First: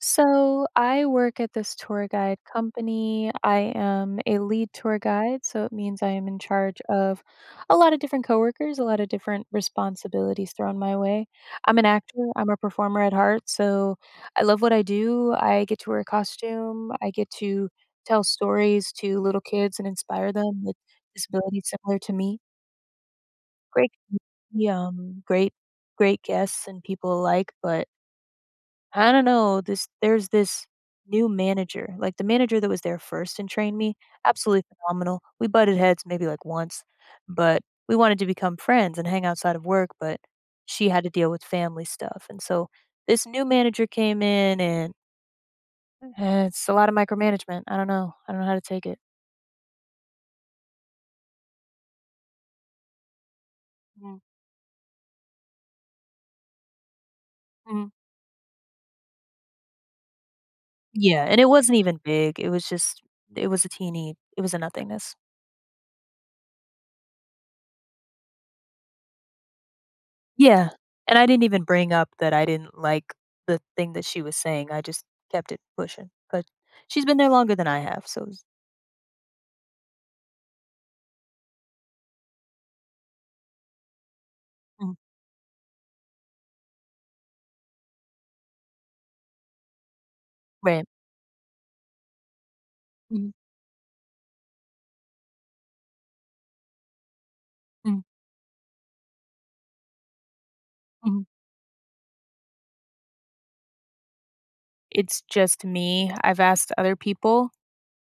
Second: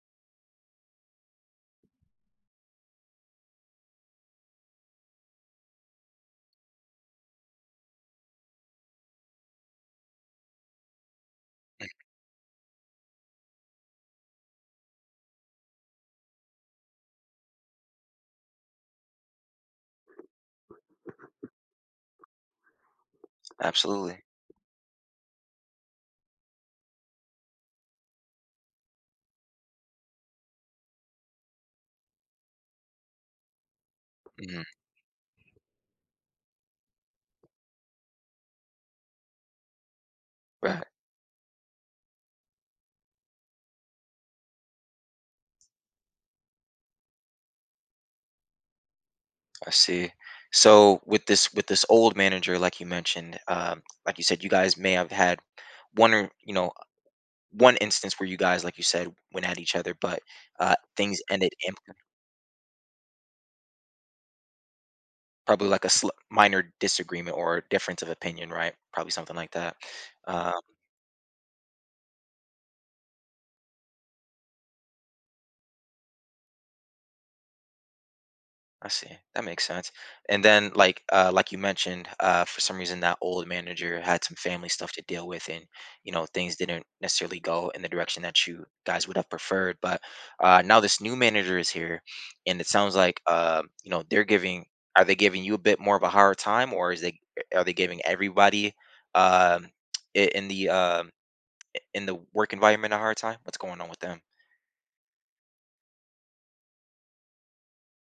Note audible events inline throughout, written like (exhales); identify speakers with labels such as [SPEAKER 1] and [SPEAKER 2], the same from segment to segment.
[SPEAKER 1] So, I work at this tour guide company. I am a lead tour guide, so it means I am in charge of a lot of different coworkers, a lot of different responsibilities thrown my way. I'm an actor, I'm a performer at heart, so I love what I do, I get to wear a costume, I get to tell stories to little kids and inspire them with disabilities similar to me Great, m
[SPEAKER 2] Absolutely.
[SPEAKER 1] yum, great great guests and people alike, but I don't know, this there's this new manager. Like, the manager that was there first and trained me, absolutely
[SPEAKER 2] Mm.
[SPEAKER 1] phenomenal. We butted heads maybe, like, once, but we wanted to become friends and hang outside of work, but
[SPEAKER 2] Right.
[SPEAKER 1] she had to deal with family stuff, and so this new manager came in, and eh it's a lot of micromanagement, I don't know. I don't know how to take it.
[SPEAKER 2] I see. So, with this with this old manager, like you mentioned um, like
[SPEAKER 1] Mhm.
[SPEAKER 2] you said, you guys may have had one or you know, one
[SPEAKER 1] Mhm.
[SPEAKER 2] instance where you guys, like you said, went at each other, but, uh, things
[SPEAKER 1] Yeah, and it
[SPEAKER 2] ended in
[SPEAKER 1] wasn't
[SPEAKER 2] p
[SPEAKER 1] even big, it was just it was a teeny it was a nothingness.
[SPEAKER 2] Probably like a sl minor disagreement, or difference of opinion, right? Probably something like that? Um
[SPEAKER 1] Yeah. And I didn't even bring up that I didn't like the thing that she was saying, I just kept it pushing, but she's been there longer than I have, so s
[SPEAKER 2] I see. That makes sense. And then, like uh, like you mentioned, uh, for some reason, that old manager had some family stuff
[SPEAKER 1] Mhm.
[SPEAKER 2] to deal with, and, you know, things didn't necessarily go in the direction that you guys would have preferred, but, uh, now
[SPEAKER 1] Right.
[SPEAKER 2] this new manager is here, and it sounds like,
[SPEAKER 1] Mhm.
[SPEAKER 2] um, you know, they're giving are they giving you a bit more of a hard time, or is it i are they giving
[SPEAKER 1] Mhm.
[SPEAKER 2] everybody, um, (tsk) i in the, um
[SPEAKER 1] Mhm.
[SPEAKER 2] i in the work environment a hard time? What's going on with them?
[SPEAKER 1] It's just me. I've asked other people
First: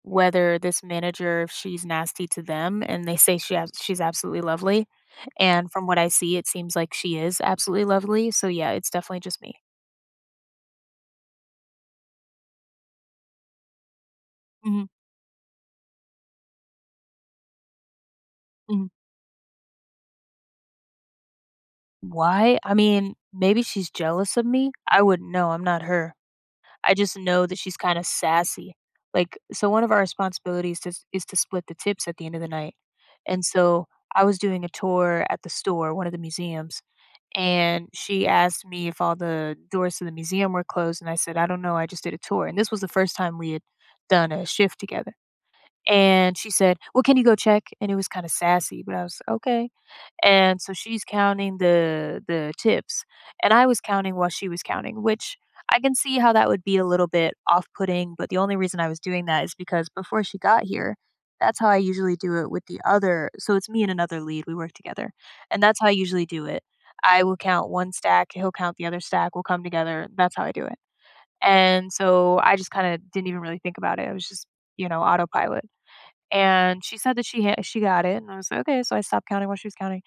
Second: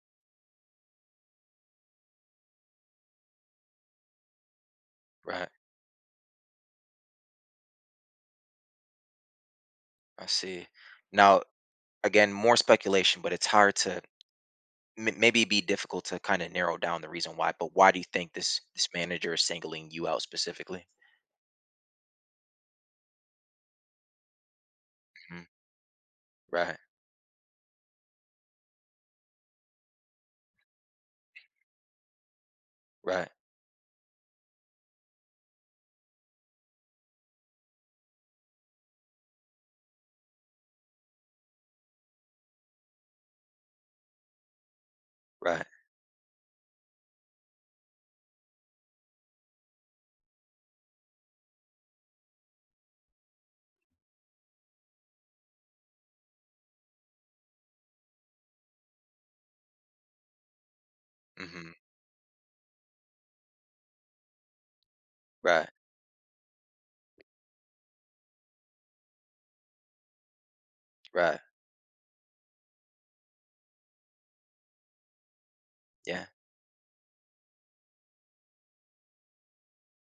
[SPEAKER 1] whether this manager if she's nasty to them, and they say she has she's absolutely lovely,
[SPEAKER 2] Right.
[SPEAKER 1] and from what I see, it seems like she is absolutely lovely, so, yeah, it's definitely just me.
[SPEAKER 2] I see. Now, again, more speculation, but it's hard to
[SPEAKER 1] Mhm.
[SPEAKER 2] may maybe be difficult to, kinda, narrow down the reason why, but why do you think this this
[SPEAKER 1] Mhm.
[SPEAKER 2] manager is singling you out specifically?
[SPEAKER 1] Why? I mean, maybe she's jealous of me. I wouldn't
[SPEAKER 2] Mhm.
[SPEAKER 1] know; I'm not her.
[SPEAKER 2] Right.
[SPEAKER 1] I just know that she's kinda sassy. Like so one of our responsibilities is is to split the tips at the end of the night,
[SPEAKER 2] Right.
[SPEAKER 1] and so I was doing a tour at the store- one of the museums- and she asked me if all the doors to the museum were closed, and I said, "I don't know; I just did a tour"- and this was the first time we had done a shift together-
[SPEAKER 2] Right.
[SPEAKER 1] and she said, "Well, can you go check?" and it was kinda sassy, but I was, "Okay." And, so she's counting the the tips. And I was counting while she was counting, which, I can see how that would be a little bit off putting, but the only reason I was doing that is because before she got here, that's how
[SPEAKER 2] Mhm.
[SPEAKER 1] I usually do it with the other so it's me and another lead; we work together, and
[SPEAKER 2] Right.
[SPEAKER 1] that's how I usually do it. I will count one stack; he'll count the other stack. We'll come together; that's how I do it.
[SPEAKER 2] Right.
[SPEAKER 1] And so I just kinda didn't even really think about it. I was just, you know, autopilot.
[SPEAKER 2] Yeah.
[SPEAKER 1] And she said that she ha she got it, and I was like, "Okay." So I stopped counting while she was counting.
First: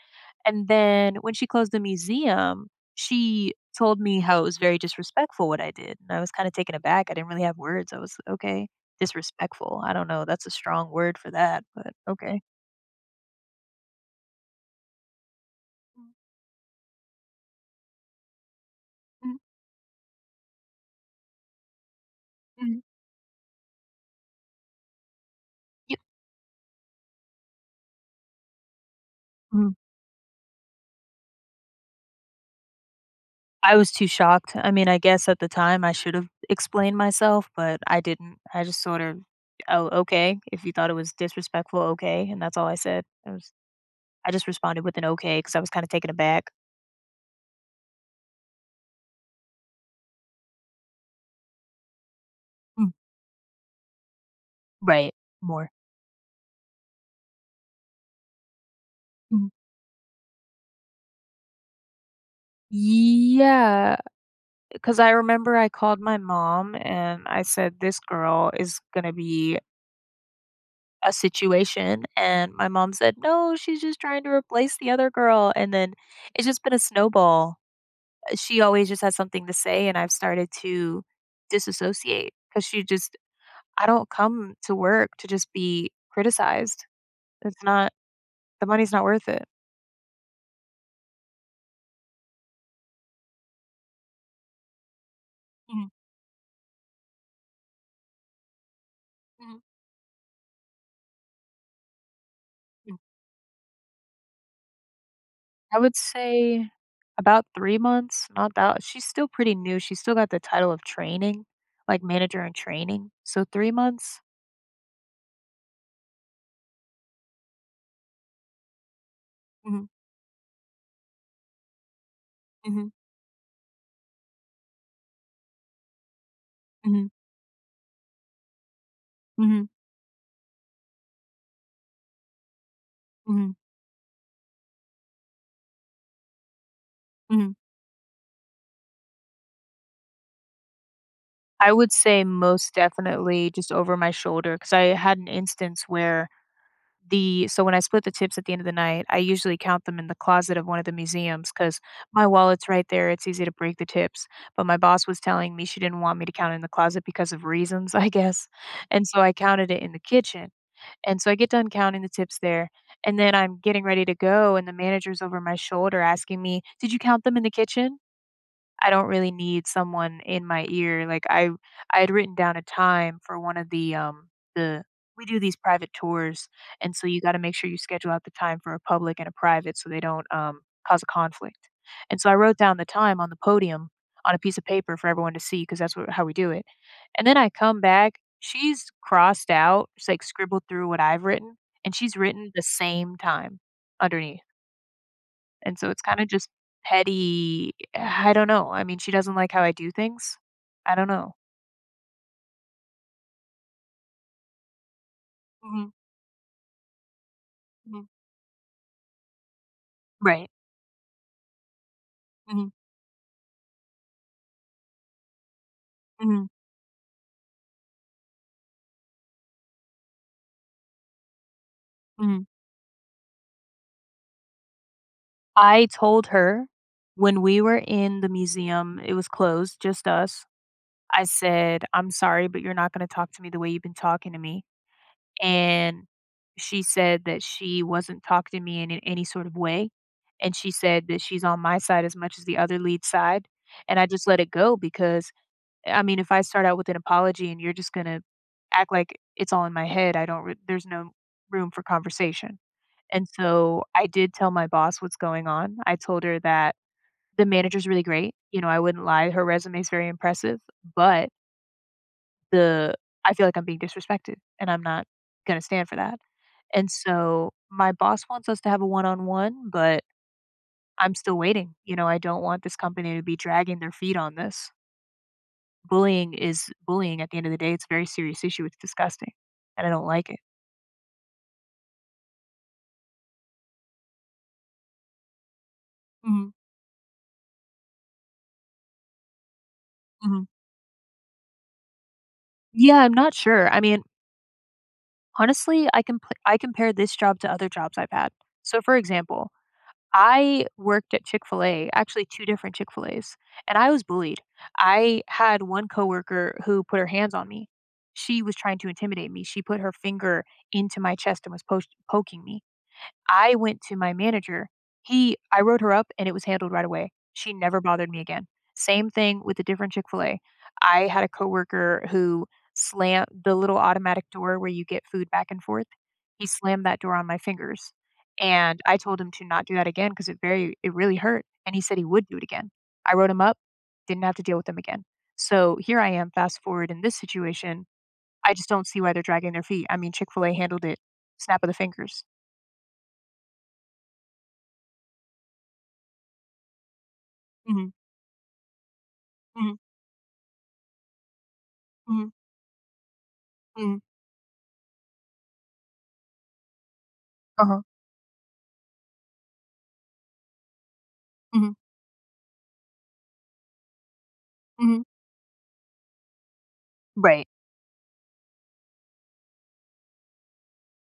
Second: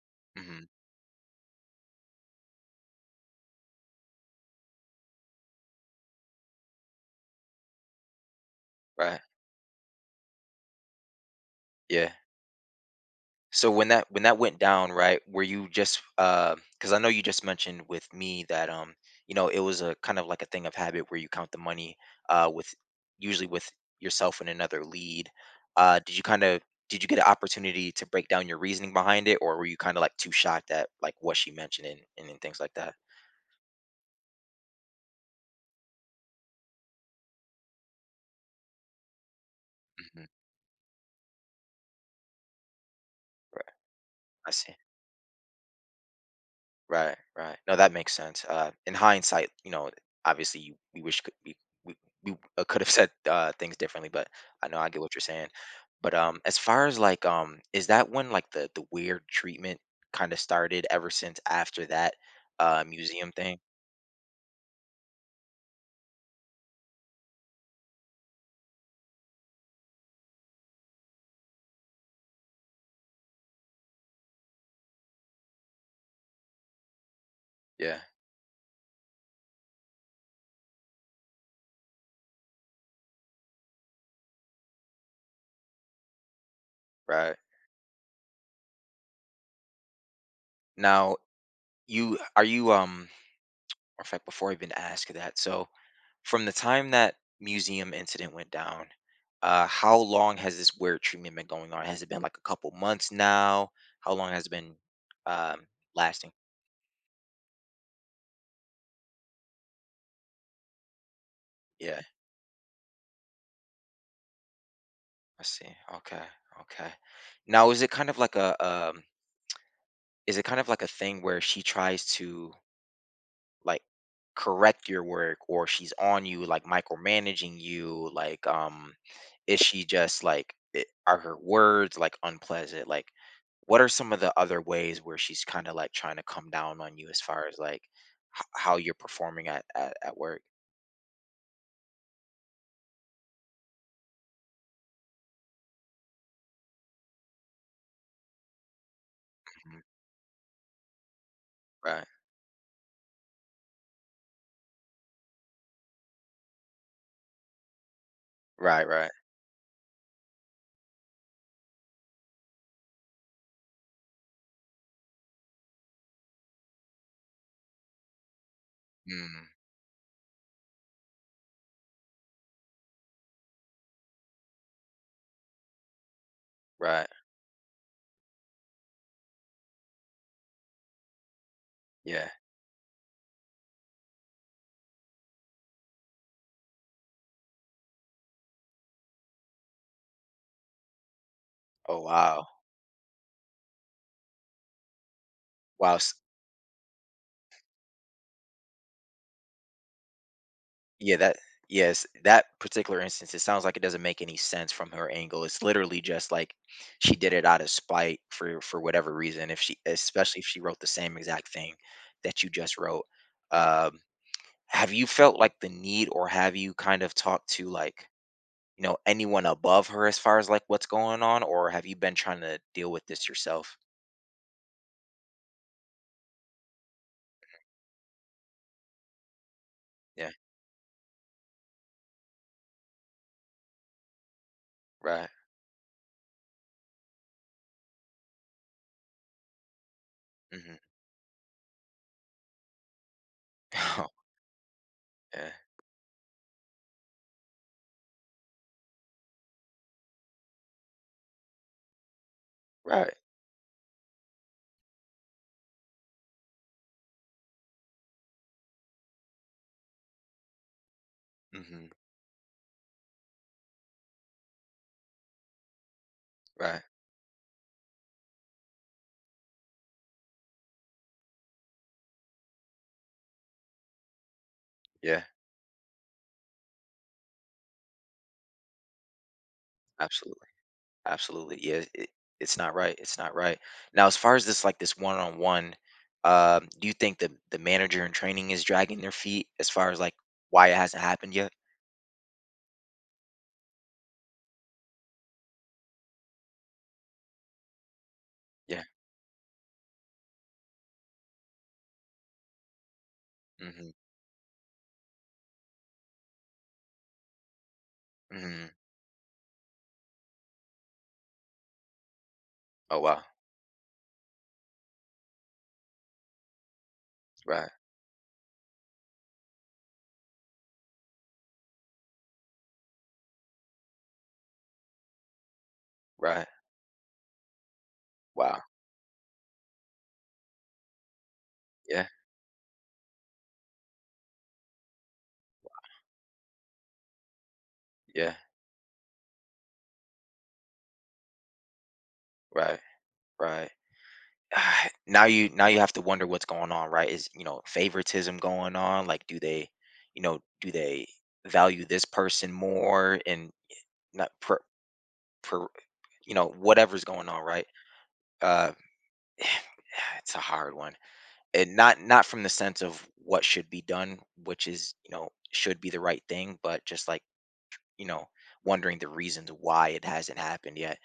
[SPEAKER 1] And
[SPEAKER 2] Mhm.
[SPEAKER 1] then when she closed the museum, she told me how it was very disrespectful what I did, and I was kinda taken aback. I didn't really have words. I was, "Okay.
[SPEAKER 2] Right.
[SPEAKER 1] Disrespectful. I don't know. That's a strong word for that, but
[SPEAKER 2] Yeah.
[SPEAKER 1] okay."
[SPEAKER 2] So when that when that went down, right, were you just, um 'cause I know you just mentioned with me that, um, you
[SPEAKER 1] Mhm.
[SPEAKER 2] know, it was a kind of like a thing of habit where you count the money, uh, with
[SPEAKER 1] Mhm.
[SPEAKER 2] usually with yourself and another lead. Uh,
[SPEAKER 1] Yep.
[SPEAKER 2] did you kinda did you get an opportunity to break down your reasoning behind it, or were
[SPEAKER 1] Mhm.
[SPEAKER 2] you kinda, like, too shocked at, like, what she mentioned and and then things like that?
[SPEAKER 1] I was too shocked. I mean, I guess at the time, I should have explained myself, but I didn't. I just sort of, "Oh,
[SPEAKER 2] Mhm.
[SPEAKER 1] okay. If you thought it was disrespectful, okay." And that's all I said. I was
[SPEAKER 2] Right.
[SPEAKER 1] I just
[SPEAKER 2] I see.
[SPEAKER 1] responded with an okay 'cause I was kinda taken aback.
[SPEAKER 2] Right, right. No, that makes sense. Uh, in hindsight, you know, obviously, you we wish c we we we, uh, could have
[SPEAKER 1] Mm.
[SPEAKER 2] said, uh, things differently, but I know I get what
[SPEAKER 1] Right.
[SPEAKER 2] you're saying.
[SPEAKER 1] More.
[SPEAKER 2] But, um, as far as, like, um, is that when, like, the the weird
[SPEAKER 1] Mhm.
[SPEAKER 2] treatment kinda started, ever since after that, uh, museum thing?
[SPEAKER 1] Yeah, 'cause I remember I called my mom, and I said, "This girl is gonna be" "a situation." And my mom said, "No, she's just trying to replace the other girl." And then it's just been a snowball.
[SPEAKER 2] Yeah.
[SPEAKER 1] Eh, she always just has something to say, and I've started to disassociate 'cause she just I don't come to work to just be criticized.
[SPEAKER 2] Right.
[SPEAKER 1] It's not the money's not worth it.
[SPEAKER 2] Now, you are you, um (smacks lips) in fact, before I even ask that So,
[SPEAKER 1] Mhm.
[SPEAKER 2] from the time that museum incident went down,
[SPEAKER 1] Mhm.
[SPEAKER 2] uh, how long has this work treatment been going on? Has it been, like, a couple
[SPEAKER 1] Mm.
[SPEAKER 2] months now? How long has it been, um,
[SPEAKER 1] I would
[SPEAKER 2] lasting?
[SPEAKER 1] say about 3 months. Not that she's still pretty new; she still got the title of training,
[SPEAKER 2] Yeah.
[SPEAKER 1] like, manager in training, so 3 months.
[SPEAKER 2] I see. Okay, okay. Now is it kind of like a, um
[SPEAKER 1] Mhm.
[SPEAKER 2] Is it kind of like a thing where she tries to
[SPEAKER 1] Mhm.
[SPEAKER 2] like, correct your work or she's on you, like,
[SPEAKER 1] Mhm.
[SPEAKER 2] micromanaging you? Like, um is
[SPEAKER 1] Mhm.
[SPEAKER 2] she just, like I are her words, like, unpleasant? Like,
[SPEAKER 1] Mhm.
[SPEAKER 2] what are some of the other ways where she's kinda, like, trying to come down on you as far
[SPEAKER 1] Mhm.
[SPEAKER 2] as, like, h how you're performing at at at work?
[SPEAKER 1] I would say most definitely just over my shoulder 'cause I had an instance where the so when I split the tips at the end of the night, I usually
[SPEAKER 2] Mhm.
[SPEAKER 1] count them in the closet of one of the museums 'cause
[SPEAKER 2] Right.
[SPEAKER 1] my wallet's right there; it's easy to break the tips. But my boss was telling me she didn't want me to count in the closet because of reasons, I guess,
[SPEAKER 2] Right.
[SPEAKER 1] and
[SPEAKER 2] Right.
[SPEAKER 1] so I counted it in the kitchen. And so I get done counting the tips there, and then I'm getting ready to go, and the manager's over my shoulder asking me, "Did you count them in the kitchen?" I don't really
[SPEAKER 2] Mm.
[SPEAKER 1] need someone in my ear. Like, I I had written down a time for one of the, um the we do these private tours, and so
[SPEAKER 2] Right.
[SPEAKER 1] you gotta make sure you schedule out the time for a public and a private so they don't, um, cause a conflict. And
[SPEAKER 2] Yeah.
[SPEAKER 1] so I wrote down the time on the podium on a piece of paper for everyone to see 'cause that's what how we do it. And then I come back. She's crossed out. She's, like, scribbled through what I've written, and
[SPEAKER 2] Oh,
[SPEAKER 1] she's
[SPEAKER 2] wow.
[SPEAKER 1] written the same time underneath. And so
[SPEAKER 2] Wow,
[SPEAKER 1] it's
[SPEAKER 2] s
[SPEAKER 1] kinda just petty (sighs) I don't know. I mean, she doesn't like how I do things. I don't
[SPEAKER 2] Yeah,
[SPEAKER 1] know.
[SPEAKER 2] that Yes, that particular instance, it sounds like it doesn't make any sense from her angle. It's
[SPEAKER 1] Mhm.
[SPEAKER 2] literally just, like, she did it out of
[SPEAKER 1] Mhm.
[SPEAKER 2] spite for for whatever reason if she especially if
[SPEAKER 1] Right.
[SPEAKER 2] she wrote the same exact thing that you
[SPEAKER 1] Mhm.
[SPEAKER 2] just wrote. Uh, (tsk) have you felt, like, the need, or
[SPEAKER 1] Mhm.
[SPEAKER 2] have you, kind of, talked to, like, y'know, anyone above her as far as, like, what's going on, or have you been trying
[SPEAKER 1] Mhm.
[SPEAKER 2] to deal with this yourself?
[SPEAKER 1] I told her when
[SPEAKER 2] Mhm.
[SPEAKER 1] we were in the museum- it was closed; just
[SPEAKER 2] Yeah.
[SPEAKER 1] us- I said, "I'm sorry, but you're not gonna talk to me the way you been talking to me,"
[SPEAKER 2] Right.
[SPEAKER 1] and she said that she wasn't talking to me in in any sort of way, and she
[SPEAKER 2] Mhm.
[SPEAKER 1] said that she's on my side as much as the other lead's side. And I
[SPEAKER 2] Oh.
[SPEAKER 1] just let it go because
[SPEAKER 2] Yeah.
[SPEAKER 1] I mean, if I start out with an apology and you're just gonna act like it's all in my head, I don't re there's no room for conversation.
[SPEAKER 2] Right.
[SPEAKER 1] And so I did tell my boss what's going on. I told her that the manager's really great. You know, I wouldn't lie. Her resume is very impressive, but
[SPEAKER 2] Mhm.
[SPEAKER 1] the I feel like I'm being disrespected, and I'm not gonna stand for that.
[SPEAKER 2] Right.
[SPEAKER 1] And so my boss wants us to have a one on one, but I'm still waiting. You know? I don't want this company to be dragging their feet on this.
[SPEAKER 2] Yeah.
[SPEAKER 1] Bullying is bullying at the end of the day, it's a very serious issue. It's disgusting, and I don't like it.
[SPEAKER 2] Absolutely, absolutely. Yeah, it it's not right it's not right. Now as far as this, like, this one-on-one,
[SPEAKER 1] Mhm.
[SPEAKER 2] um, do you think the the manager-in-training is dragging their feet as far as, like,
[SPEAKER 1] Mhm.
[SPEAKER 2] why it hasn't happened yet?
[SPEAKER 1] Yeah. I'm not sure. I mean honestly, I compa I compare this job to other jobs I've had. So
[SPEAKER 2] Yeah.
[SPEAKER 1] for example, I worked at Chick-fil-A, actually, 2 different Chick-fil-A's, and I
[SPEAKER 2] Mhm.
[SPEAKER 1] was bullied. I had one coworker who put her hands on me. She was
[SPEAKER 2] Mhm.
[SPEAKER 1] trying to intimidate me. She put her finger into my chest and was post poking me.
[SPEAKER 2] Oh, wow.
[SPEAKER 1] I went to my manager. He I wrote her up and it was handled right away. She
[SPEAKER 2] Right.
[SPEAKER 1] never bothered me again. Same thing with a different Chick-fil-A. I had a coworker who slammed- the little automatic door where you get food back and forth he
[SPEAKER 2] Right.
[SPEAKER 1] slammed that door on my fingers,
[SPEAKER 2] Wow.
[SPEAKER 1] and I told him to not do that again 'cause it very it really hurt, and he said he
[SPEAKER 2] Yeah.
[SPEAKER 1] would do it again. I wrote him up, didn't have to deal with him again.
[SPEAKER 2] Wow.
[SPEAKER 1] So here I am fast forward in this situation.
[SPEAKER 2] Yeah.
[SPEAKER 1] I just don't see why they're dragging their feet. I mean, Chick-fil-A handled it, snap of the fingers.
[SPEAKER 2] Right, right. (exhales) Now you now you have to wonder what's going on, right? Is, you know,
[SPEAKER 1] Mhm.
[SPEAKER 2] favoritism going on? Like, do they,
[SPEAKER 1] Mhm.
[SPEAKER 2] you know do they value this
[SPEAKER 1] Mhm.
[SPEAKER 2] person more and, eh,
[SPEAKER 1] Mhm.
[SPEAKER 2] not per per you know, whatever's going on, right?
[SPEAKER 1] Uh-huh.
[SPEAKER 2] Uh, (sighs) it's a hard one. And
[SPEAKER 1] Mhm.
[SPEAKER 2] not not from the sense of what should be done, which is
[SPEAKER 1] Mhm.
[SPEAKER 2] you know, should be the right thing, but just, like, ch
[SPEAKER 1] Right.
[SPEAKER 2] you know, wondering the reasons why it hasn't happened yet.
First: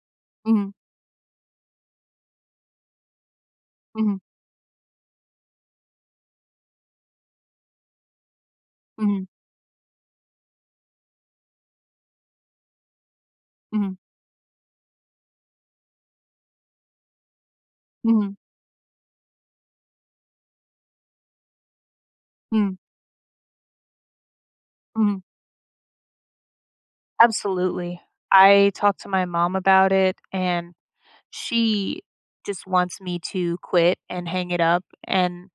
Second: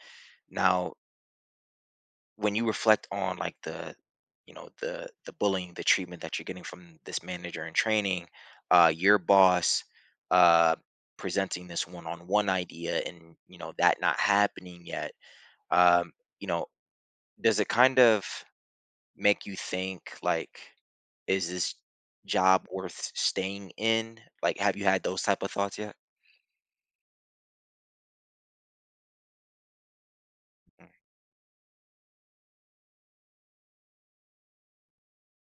[SPEAKER 1] Mhm.
[SPEAKER 2] Now when you reflect on, like, the,
[SPEAKER 1] Mhm.
[SPEAKER 2] you know the the bullying, the treatment that you're getting from this manager-in-training, uh, your
[SPEAKER 1] Mhm.
[SPEAKER 2] boss, uh, presenting this one-on-one idea and, you know,
[SPEAKER 1] Mhm.
[SPEAKER 2] that not happening yet, um, you know, does it kind of
[SPEAKER 1] Mhm.
[SPEAKER 2] make you think, like, is this job
[SPEAKER 1] Mhm.
[SPEAKER 2] worth staying in? Like, have you had
[SPEAKER 1] Mhm.
[SPEAKER 2] those type of thoughts yet?
[SPEAKER 1] Absolutely. I talked to my mom about it, and
[SPEAKER 2] (unintelligible)
[SPEAKER 1] she just wants me to quit and hang it up, and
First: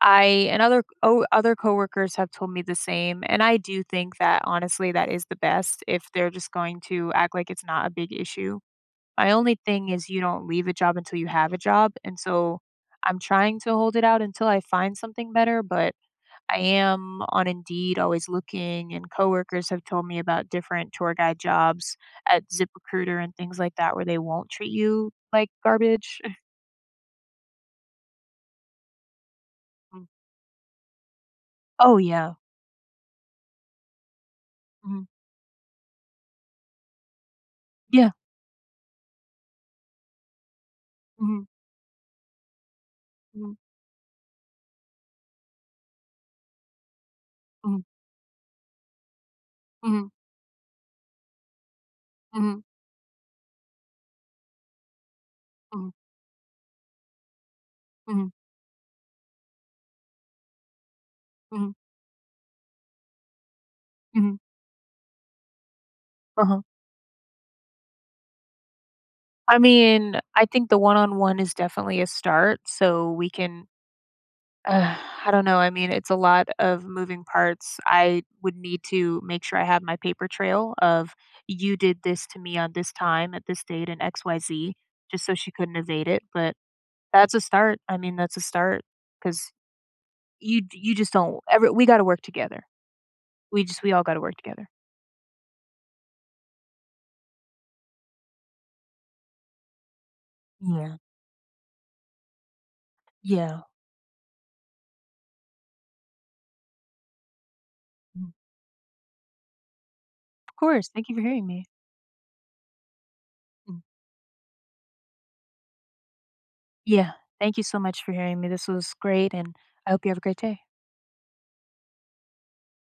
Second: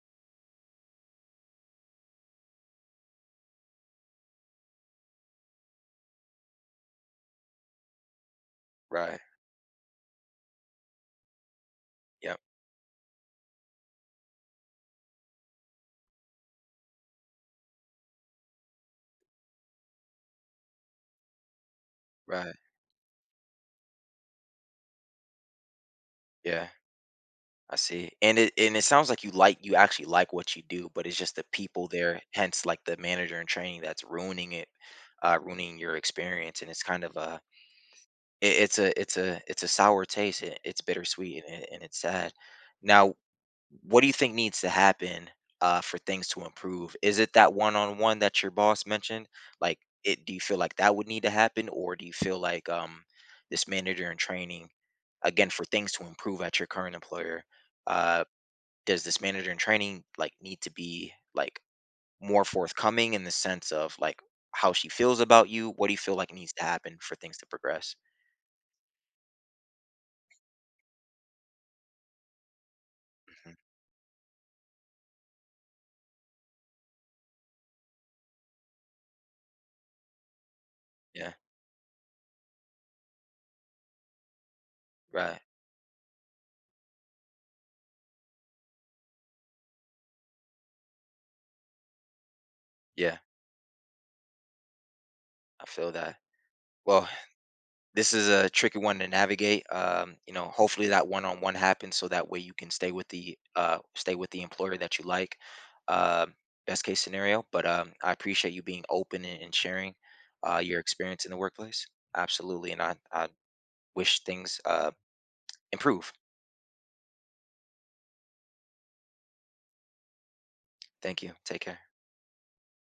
[SPEAKER 1] I and other o other coworkers have told me the same, and I do think that, honestly, that is the best if they're just going to act like it's not a big issue.
[SPEAKER 2] Right.
[SPEAKER 1] My only thing is you don't leave a job until you have a job, and
[SPEAKER 2] Yep.
[SPEAKER 1] so I'm trying to hold it out until I find something better, but I am on Indeed always looking, and coworkers have told me about different tour-guide jobs at
[SPEAKER 2] Right.
[SPEAKER 1] ZipRecruiter and things like that where they won't treat you like garbage. (scoffs)
[SPEAKER 2] Yeah. I see. And it and it sounds like you like you actually
[SPEAKER 1] Mm.
[SPEAKER 2] like what you do, but it's just the people
[SPEAKER 1] Oh,
[SPEAKER 2] there-
[SPEAKER 1] yeah.
[SPEAKER 2] hence, like, the manager-in-training that's ruining it,
[SPEAKER 1] Mhm.
[SPEAKER 2] uh ruining your experience, and it's kind of a
[SPEAKER 1] Yeah.
[SPEAKER 2] i it's a it's a it's a sour taste. I it's bittersweet,
[SPEAKER 1] Mhm.
[SPEAKER 2] and and and it's sad. Now
[SPEAKER 1] Mhm.
[SPEAKER 2] what do you think needs to happen, uh, for things to improve? Is it that
[SPEAKER 1] Mhm.
[SPEAKER 2] one-on-one that your boss mentioned? Like,
[SPEAKER 1] Mhm.
[SPEAKER 2] it do you feel like that would need to happen, or do you feel
[SPEAKER 1] Mhm.
[SPEAKER 2] like, um, this manager-in-training, again, for
[SPEAKER 1] Mhm.
[SPEAKER 2] things to improve at your current employer, uh,
[SPEAKER 1] Mhm.
[SPEAKER 2] does this manager-in-training, like, need to be, like,
[SPEAKER 1] Mhm.
[SPEAKER 2] more forthcoming in the sense of, like,
[SPEAKER 1] Mhm.
[SPEAKER 2] how she feels about you? What do you feel like needs
[SPEAKER 1] Uh-huh.
[SPEAKER 2] to happen for things to progress?
[SPEAKER 1] I mean, I think the one-on-one is definitely a start, so we
[SPEAKER 2] Mhm.
[SPEAKER 1] can (exhales) I don't know, I mean, it's a lot of moving parts. I would need to make sure I have my paper trail of
[SPEAKER 2] Yeah.
[SPEAKER 1] you did this to me on this time at this date and x y z just so
[SPEAKER 2] Right.
[SPEAKER 1] she couldn't evade it, but that's a start. I mean, that's a start 'cause you d you just don't ever we gotta work together.
[SPEAKER 2] Yeah.
[SPEAKER 1] We just we all gotta work together.
[SPEAKER 2] I feel that. Well, this is a tricky one to navigate. Um, you know, hopefully
[SPEAKER 1] Yeah.
[SPEAKER 2] that one-on-one happens so that way you can stay with the,
[SPEAKER 1] Yeah.
[SPEAKER 2] uh stay with the employer that you like, um, best case scenario. But, um, I
[SPEAKER 1] Mm.
[SPEAKER 2] appreciate you being open and and sharing,
[SPEAKER 1] Of
[SPEAKER 2] uh, your
[SPEAKER 1] course. Thank you for
[SPEAKER 2] experience in the
[SPEAKER 1] hearing me.
[SPEAKER 2] workplace. Absolutely, and I I
[SPEAKER 1] Mhm.
[SPEAKER 2] wish things, uh, improve.
[SPEAKER 1] Yeah. Thank you so much for hearing me. This was great, and I hope you have a great day.
[SPEAKER 2] Thank you. Take care.